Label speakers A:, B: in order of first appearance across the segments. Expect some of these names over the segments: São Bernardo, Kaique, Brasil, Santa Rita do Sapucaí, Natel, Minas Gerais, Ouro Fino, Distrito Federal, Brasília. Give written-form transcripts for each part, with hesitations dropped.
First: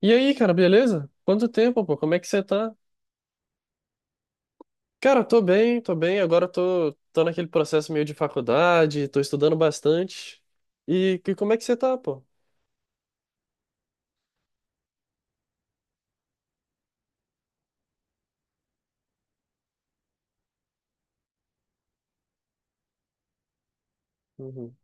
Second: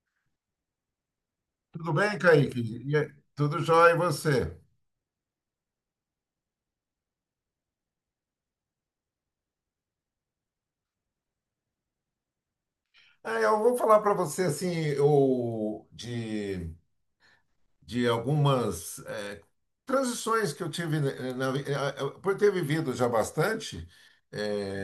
A: E aí, cara, beleza? Quanto tempo,
B: Tudo
A: pô? Como é
B: bem,
A: que você
B: Kaique?
A: tá?
B: E aí, tudo jóia e você?
A: Cara, tô bem, tô bem. Agora tô naquele processo meio de faculdade, tô estudando bastante. Como é que você tá, pô?
B: Eu vou falar para você assim, de algumas transições que eu tive, né, na, vi- eh, eh, por ter vivido já bastante. é,
A: Uhum.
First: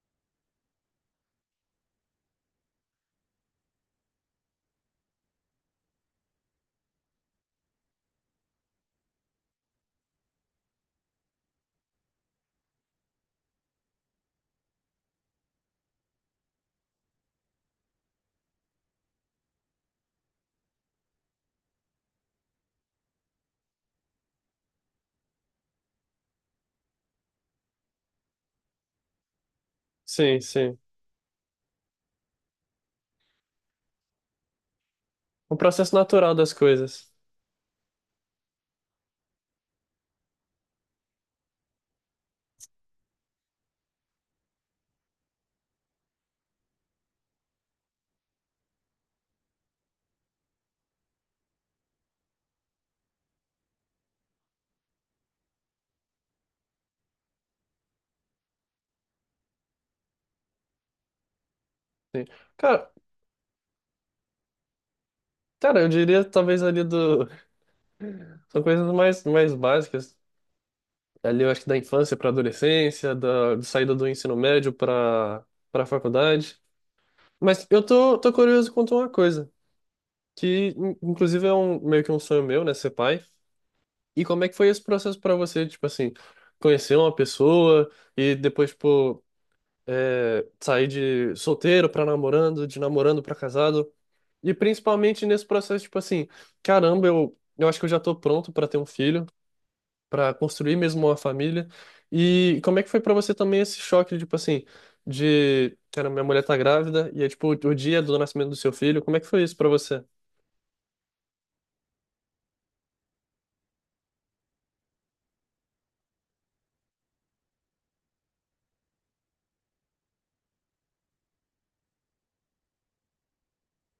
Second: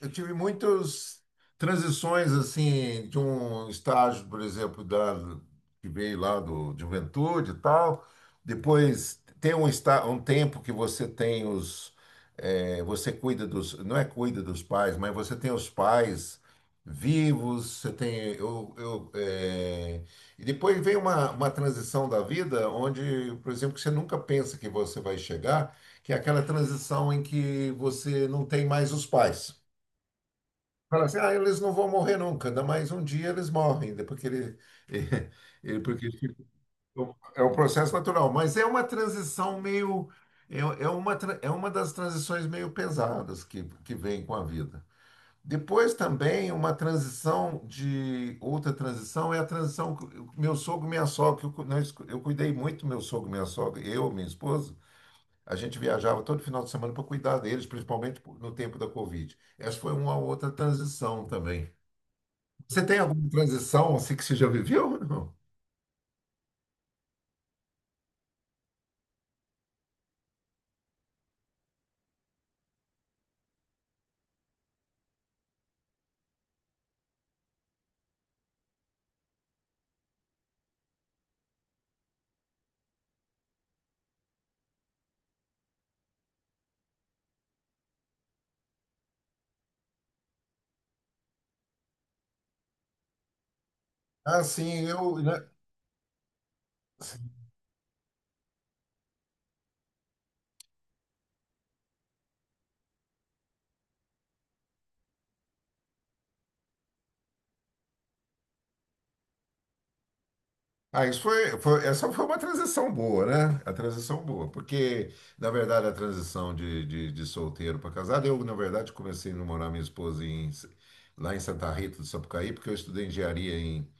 B: eu tive muitas transições assim de um estágio, por exemplo, da que veio lá do de juventude e tal. Depois tem um está um tempo que você tem os você cuida dos, não é, cuida dos pais, mas você tem os pais vivos, você tem e depois vem uma transição da vida onde, por exemplo, que você nunca pensa que você vai chegar, que é aquela transição em que você não tem mais os pais.
A: Sim, sim.
B: Fala assim, ah, eles não vão morrer nunca, ainda mais um dia eles morrem, né, porque ele,
A: O processo
B: porque
A: natural
B: ele
A: das coisas.
B: é o processo natural. Mas é uma transição meio, é, é é uma das transições meio pesadas que vem com a vida. Depois também uma transição de, outra transição é a transição, que o- meu sogro e minha sogra, que eu, cu- nós, cu- eu cuidei muito do meu sogro e minha sogra, eu, minha esposa, a gente viajava todo final de semana para cuidar deles, principalmente no tempo da Covid. Essa foi uma outra transição também. Você
A: Cara,
B: tem alguma transição assim que você já viveu? Não.
A: cara, eu diria talvez ali do... São coisas mais básicas. Ali eu acho que da infância pra adolescência, da de saída do ensino médio pra faculdade. Mas eu tô curioso quanto a uma coisa, que inclusive é um, meio que um sonho meu, né, ser pai. E como é que foi esse processo pra você, tipo assim, conhecer uma pessoa e depois, tipo, sair de solteiro pra namorando, de namorando pra casado?
B: Ah,
A: E
B: sim, eu,
A: principalmente nesse
B: né?
A: processo, tipo assim, caramba, eu acho que eu já tô pronto pra ter um filho, pra construir mesmo uma família. E como é que foi pra você também esse choque, tipo assim, de, cara, minha mulher tá grávida e é tipo o dia do nascimento do seu filho, como é que foi isso pra você?
B: Ah, essa foi uma transição boa, né? A transição boa, porque, na verdade, a transição de, de solteiro para casado, eu, na verdade, comecei a namorar minha esposa em, lá em Santa Rita do Sapucaí, porque eu estudei engenharia em,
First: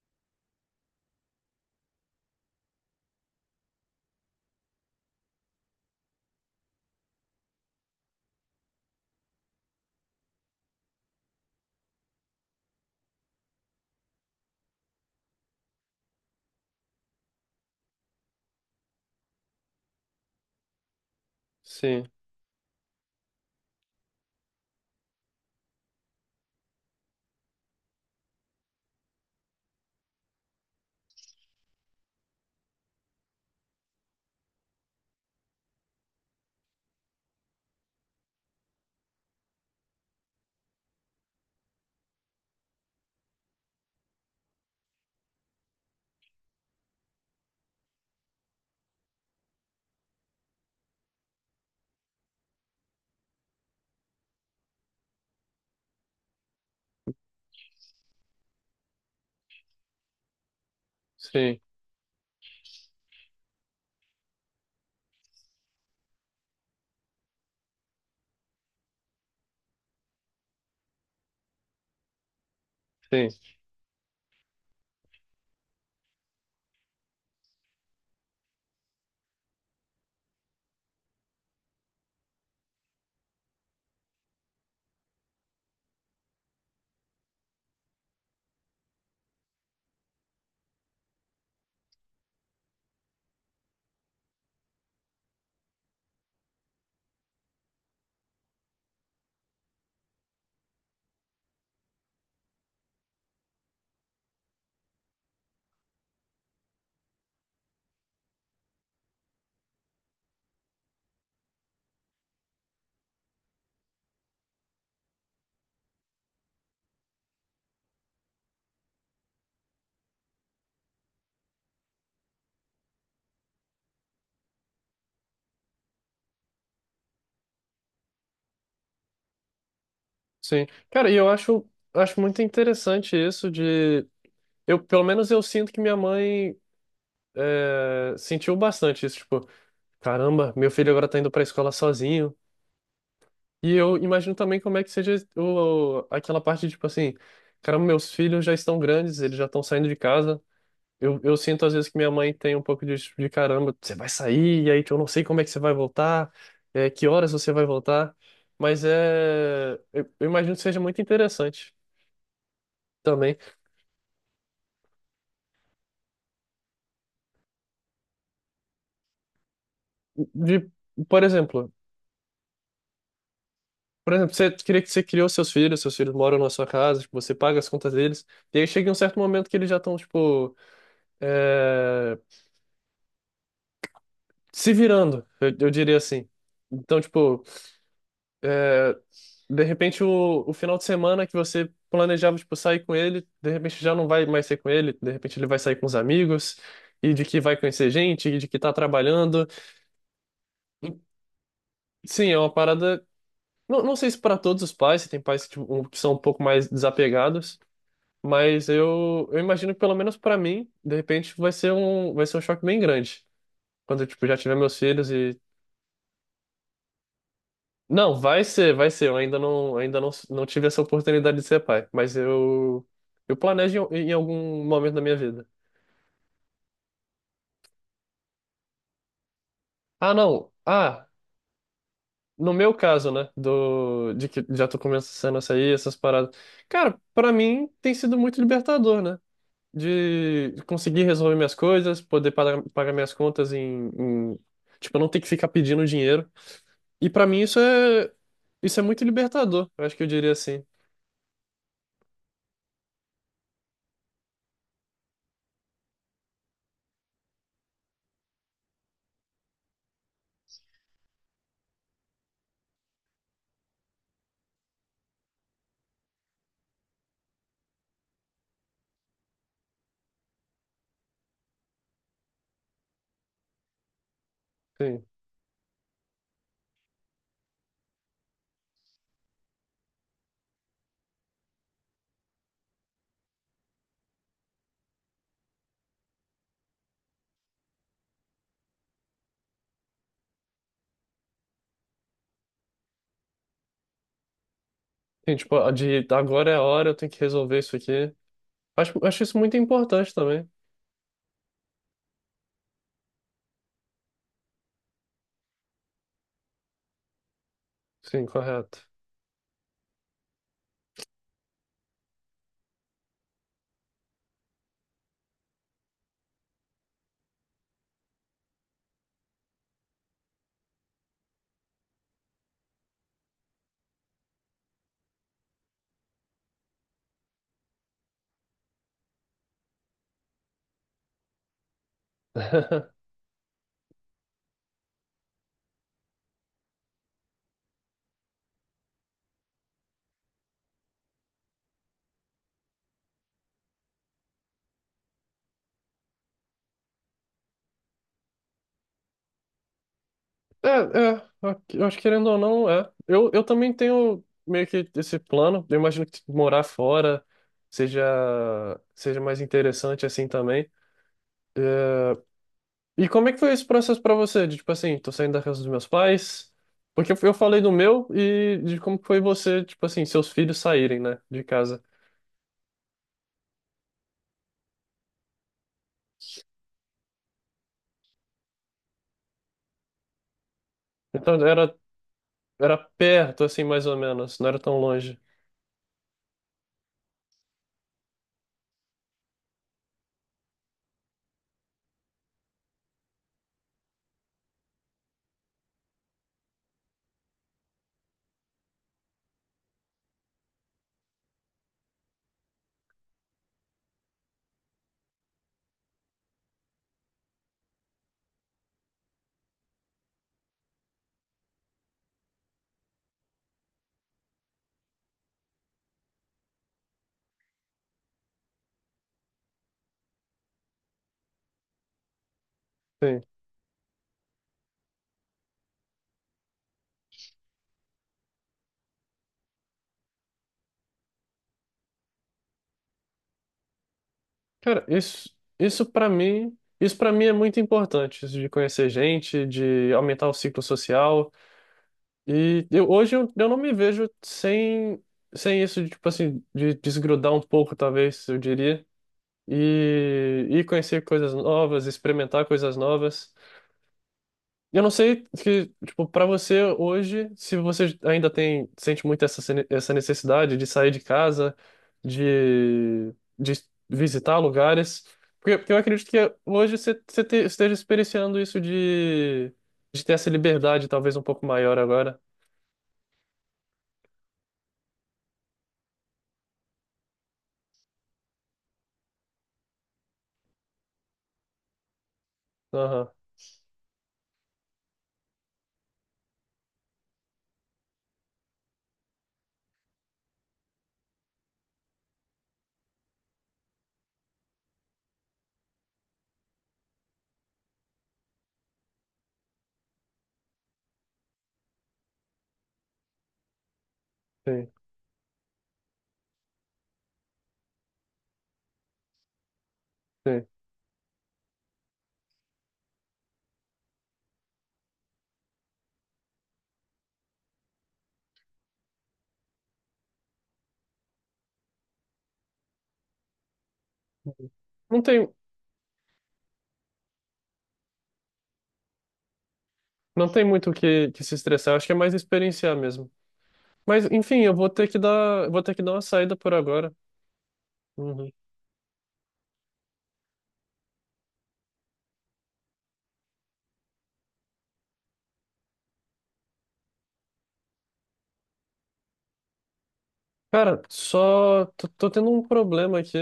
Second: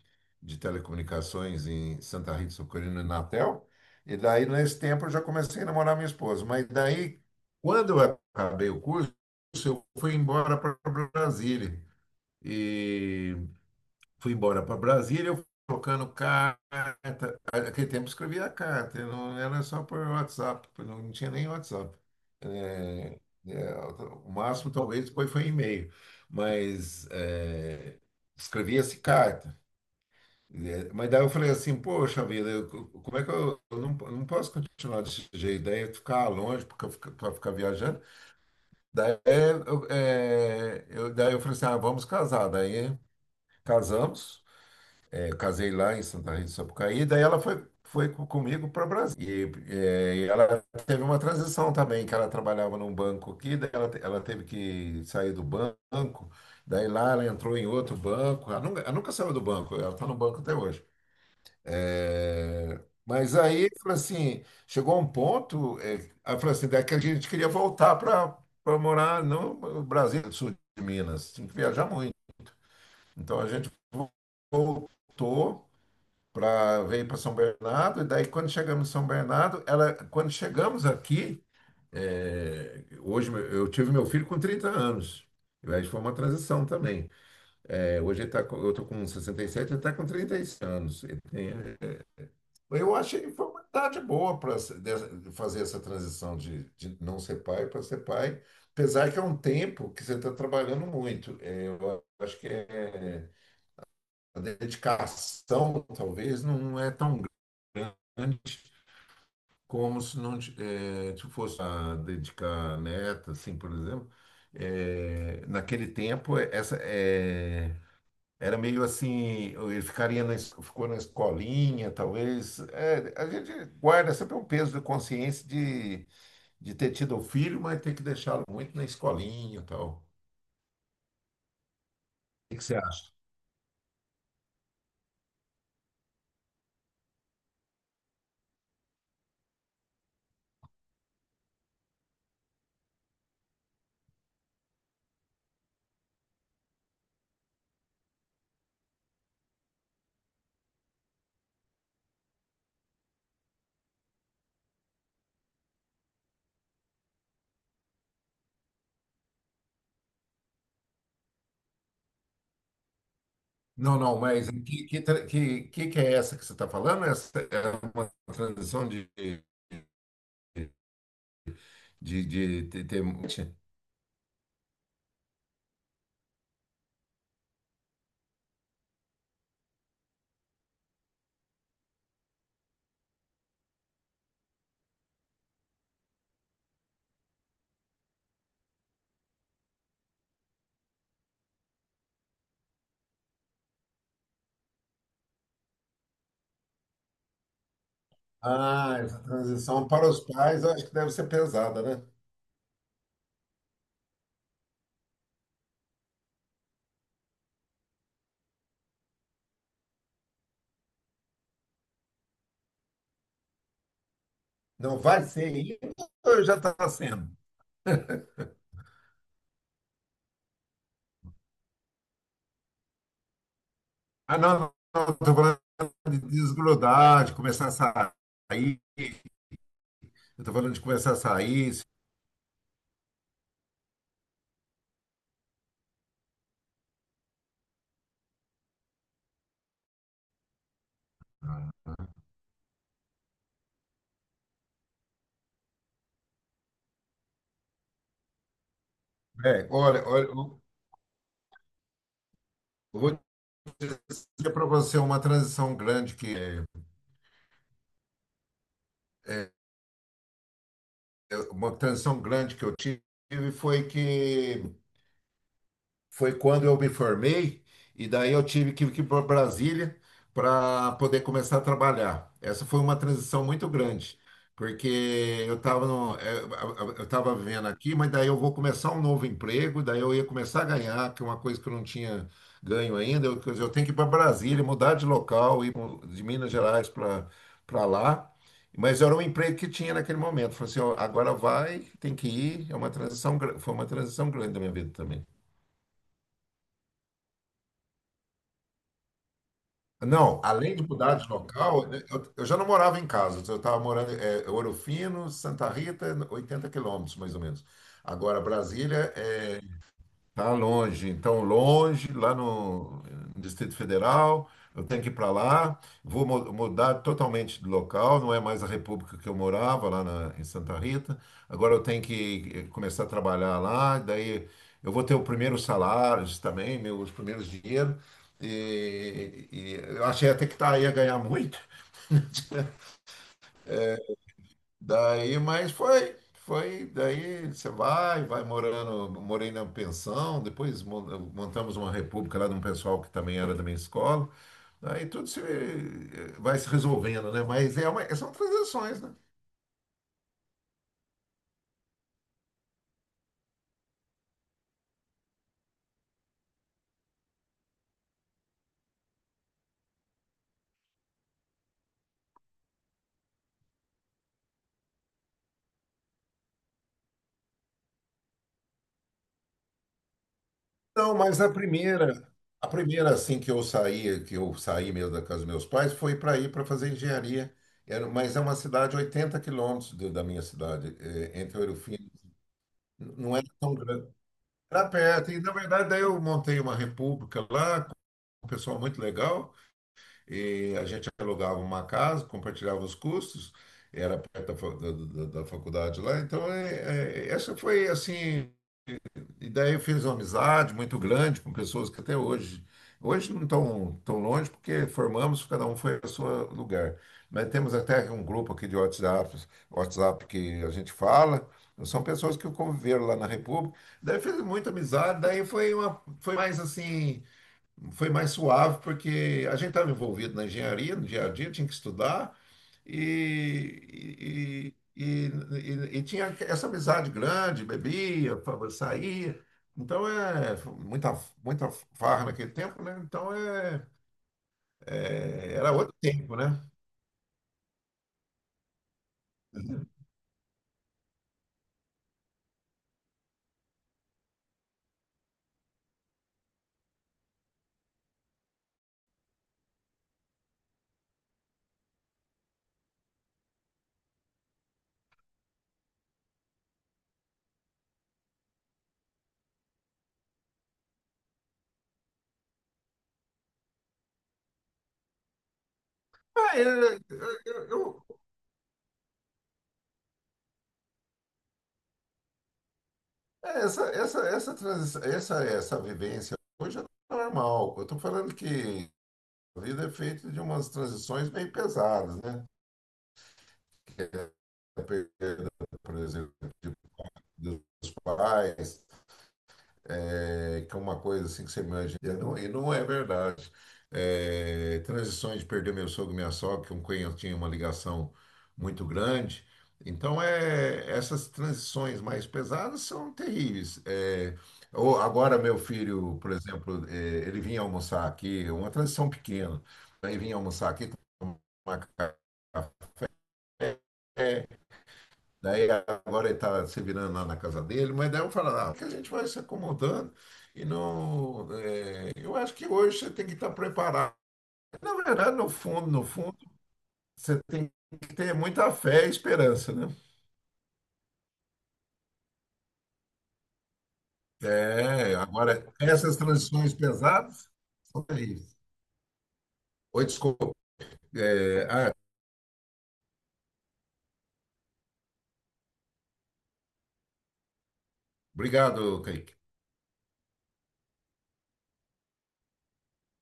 B: de telecomunicações em Santa Rita do Sapucaí, no Natel, e daí, nesse tempo, eu já comecei a namorar minha esposa. Mas daí, quando eu acabei o curso, eu fui embora para Brasília. E fui embora para Brasília, eu fui trocando carta. Naquele tempo eu escrevia carta, eu não era só por WhatsApp, não tinha nem WhatsApp.
A: Sim,
B: É, é, o máximo talvez depois foi e-mail, mas escrevia-se carta. É, mas daí eu falei assim, poxa vida, eu- como é que eu não posso continuar desse jeito? Daí eu ficar longe porque eu fica- pra ficar viajando. Daí daí eu falei assim, ah, vamos casar. Daí casamos. Eu casei lá em Santa Rita do Sapucaí, daí ela comigo para o Brasil. E, e ela teve uma transição também, que ela trabalhava num banco aqui, daí ela teve que sair do banco, daí lá ela entrou em outro banco. Ela nunca saiu do banco, ela está no banco até hoje.
A: sim,
B: Eh, mas aí, falou assim, chegou um ponto, ela falou assim, daqui a gente queria voltar para para morar no Brasil, sul de Minas, tinha que viajar muito.
A: sim.
B: Então a gente voltou para veio para São Bernardo e daí quando chegamos em São Bernardo, ela quando chegamos aqui, é, hoje meu- eu tive meu filho com 30 anos. E aí foi uma transição também. É, hoje ele tá, com- eu estou com 67, ele está com 36 anos. Ele tem- eu achei que foi uma idade boa para fazer essa transição de, não ser pai para ser pai, apesar que é um tempo que você está trabalhando muito. É, eu acho que é a dedicação talvez não é tão grande como se não ti- se fosse a dedicar a neta, assim, por exemplo. Naquele tempo, essa era meio assim, ele ficaria na, es- ficou na escolinha, talvez. É, a gente guarda sempre um peso da consciência de ter tido o filho, mas ter que deixá-lo muito na escolinha e tal. O
A: Sim. Cara, acho muito
B: que que você acha?
A: interessante isso de. Eu, pelo menos eu sinto que minha mãe sentiu bastante isso. Tipo, caramba, meu filho agora tá indo pra escola sozinho. E eu imagino também como é que seja o, aquela parte, tipo assim, caramba, meus filhos já estão grandes, eles já estão saindo de casa. Eu sinto às vezes que minha mãe tem um pouco disso tipo, de caramba, você vai sair, e aí eu não sei como é que você vai voltar, que horas você vai voltar. Mas é. Eu imagino que seja muito interessante também.
B: Não, não, mas que é essa que você está falando? Essa é uma transição
A: De, por exemplo,
B: de ter...
A: por exemplo, você queria que você criou seus filhos moram na sua casa, tipo, você paga as contas deles, e aí chega um certo momento que eles já estão, tipo, é, se virando, eu diria assim. Então, tipo, é, de repente o final de semana que você planejava, tipo, sair com ele, de repente já não vai mais ser com ele, de repente ele vai sair com os amigos, e de que vai conhecer gente, e de que tá
B: Ah, essa
A: trabalhando.
B: transição para os pais, eu acho que deve ser pesada, né?
A: Sim, é uma parada. Não, não sei se para todos os pais, se tem pais que, tipo, que são um pouco mais desapegados. Mas eu imagino que pelo menos pra mim, de repente, vai ser vai ser um choque bem grande. Quando eu, tipo, já tiver meus
B: Não
A: filhos
B: vai
A: e.
B: ser ainda ou já está sendo?
A: Não, vai ser, vai ser. Eu ainda não tive essa oportunidade de ser pai. Mas eu planejo em
B: Ah,
A: algum
B: não,
A: momento da
B: não,
A: minha
B: estou
A: vida.
B: falando de desgrudar, de começar a sair. Eu
A: Ah, não.
B: estou falando de
A: Ah,
B: começar a sair.
A: no meu caso, né? Do, de que já tô começando a sair, essas paradas. Cara, pra mim tem sido muito libertador, né? De conseguir resolver minhas coisas, pagar minhas contas em. Tipo, eu não ter que ficar pedindo dinheiro. E pra mim isso é muito
B: É,
A: libertador. Eu acho que
B: olha,
A: eu
B: olha,
A: diria
B: eu
A: assim.
B: eu vou dizer para você uma transição grande que é, uma transição grande que eu tive foi que foi quando eu me formei, e daí eu tive que ir para Brasília para poder começar a trabalhar. Essa foi uma transição muito grande, porque
A: Sim.
B: eu estava eu estava vivendo aqui, mas daí eu vou começar um novo emprego, daí eu ia começar a ganhar, que é uma coisa que eu não tinha ganho ainda. Eu, quer dizer, eu tenho que ir para Brasília, mudar de local, ir pro- de Minas Gerais para para lá. Mas era um emprego que tinha naquele momento. Falei assim, ó, agora vai, tem que ir. É uma transição, gra- foi uma transição grande da minha vida também.
A: Sim, tipo, a de agora é a hora, eu tenho que resolver isso aqui. Acho isso muito importante
B: Não,
A: também.
B: além de mudar de local, né, eu já não morava em casa, eu estava morando em Ouro Fino, Santa Rita, 80 quilômetros mais ou menos.
A: Sim,
B: Agora,
A: correto.
B: Brasília é tá longe, então longe, lá no Distrito Federal, eu tenho que ir para lá, vou mu- mudar totalmente de local, não é mais a república que eu morava lá na- em Santa Rita. Agora eu tenho que começar a trabalhar lá, daí eu vou ter o primeiro salário também, meus primeiros dinheiros, e eu achei até que tá, ia ganhar muito. Daí, mas daí você vai, vai morando, morei na pensão, depois mon- montamos uma república lá de um pessoal que também era da minha escola. Daí tudo se vai se resolvendo, né? Mas é uma, são transações, né?
A: É, é, eu acho que querendo ou não, é. Eu também tenho meio que esse plano. Eu imagino que morar fora seja, seja mais interessante assim também. É, e como é que foi esse processo pra você? De, tipo assim, tô saindo da casa dos meus pais? Porque eu falei do meu e de como que foi você, tipo assim, seus filhos saírem,
B: Não,
A: né,
B: mas
A: de
B: a
A: casa.
B: primeira, a primeira assim que eu saí mesmo da casa dos meus pais, foi para ir para fazer engenharia. Era, mas é uma cidade 80 quilômetros do- da minha cidade,
A: Então
B: é, entre Ouro Fino.
A: era
B: Não
A: perto,
B: era
A: assim,
B: tão
A: mais ou
B: grande.
A: menos, não era tão
B: Era
A: longe.
B: perto. E, na verdade, daí eu montei uma república lá com um pessoal muito legal. E a gente alugava uma casa, compartilhava os custos. Era perto da, fa- da faculdade lá. Então, é- é- essa foi, assim, e daí eu fiz uma amizade muito grande com pessoas que até hoje, hoje não estão tão longe, porque formamos, cada um foi ao seu lugar. Mas temos até um grupo aqui de WhatsApp, WhatsApp que a gente fala, são pessoas que conviveram lá na República. Daí fiz muita amizade, daí foi uma, foi mais assim, foi mais suave, porque a gente estava envolvido na engenharia, no dia a dia, tinha que estudar,
A: Sim.
B: e tinha essa amizade grande, bebia, fa- saía. Então é muita farra naquele tempo, né? Então
A: Cara,
B: é- era outro tempo, né?
A: isso para mim é muito importante, isso de conhecer gente, de aumentar o ciclo social. E eu, hoje eu não me vejo sem isso, de, tipo assim, de desgrudar um pouco, talvez, eu diria. E, e conhecer coisas novas, experimentar coisas novas. Eu não sei que, tipo, para você hoje, se você ainda tem, sente muito essa, essa necessidade de sair de casa, de, de visitar lugares, porque eu acredito que
B: Ah,
A: hoje você,
B: eu-
A: você
B: eu-
A: esteja
B: eu-
A: experienciando isso de ter essa liberdade talvez um pouco maior agora.
B: É, essa vivência hoje é normal. Eu estou falando que a vida é feita de umas transições meio pesadas, né?
A: Aham,
B: Que é a perda, por exemplo, de- dos pais, é, que é uma coisa assim que você imagina, e não é verdade. É, transições de perder meu sogro e minha sogra, que um eu tinha uma ligação muito grande. Então, é, essas transições mais pesadas são terríveis. É,
A: sim,
B: ou agora, meu filho, por exemplo, é, ele vinha almoçar aqui, uma transição pequena, ele vinha
A: sim.
B: almoçar aqui, tomar café. Daí agora ele está se virando lá na casa dele, mas daí eu falo, ah, que a gente vai se acomodando e não. Eu acho que hoje você tem que estar preparado. Na
A: Não tem,
B: verdade, no fundo, você tem que ter muita fé e esperança, né?
A: não tem muito o que, que se estressar, acho que é mais experienciar mesmo. Mas, enfim, eu vou ter que
B: É,
A: dar, vou
B: agora,
A: ter que dar uma
B: essas
A: saída por
B: transições
A: agora.
B: pesadas são
A: Uhum.
B: terríveis. Oi, desculpa. Eh, ah, Obrigado, Kaique.
A: Cara, só tô tendo um problema aqui.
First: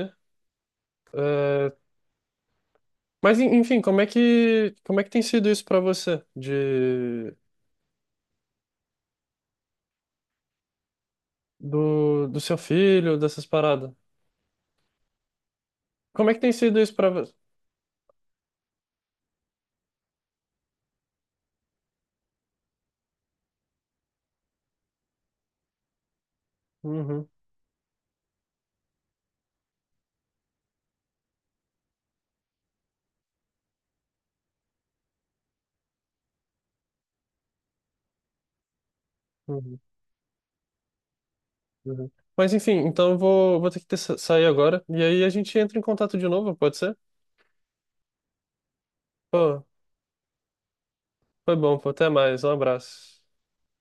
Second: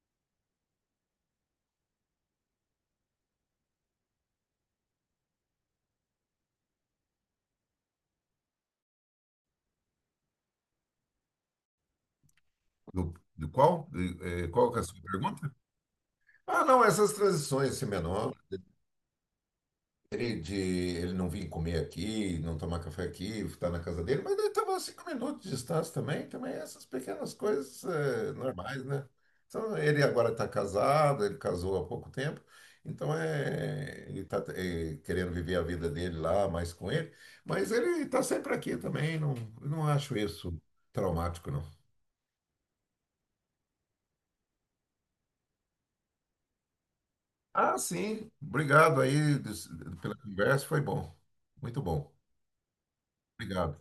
A: É, mas, enfim, como é que tem sido isso pra você? De, do seu
B: Do,
A: filho, dessas
B: do qual?
A: paradas?
B: Qual que é a sua pergunta?
A: Como é que tem
B: Ah,
A: sido
B: não,
A: isso pra
B: essas
A: você?
B: transições, assim, menor ele de ele não vir comer aqui, não tomar café aqui, estar na casa dele, mas ele estava a 5 minutos de distância também, também essas
A: Uhum,
B: pequenas coisas normais, né? Então, ele agora está casado, ele casou há pouco tempo, então é, ele está querendo viver a vida dele lá, mais com ele, mas ele está sempre aqui também, não,
A: uhum,
B: não acho isso traumático, não.
A: uhum. Mas, enfim, então vou ter que sair agora. E aí a gente entra em contato de novo, pode ser?
B: Ah, sim, obrigado aí
A: Pô,
B: des- pela conversa, foi bom,
A: foi bom,
B: muito
A: pô. Até
B: bom,
A: mais. Um abraço.
B: obrigado.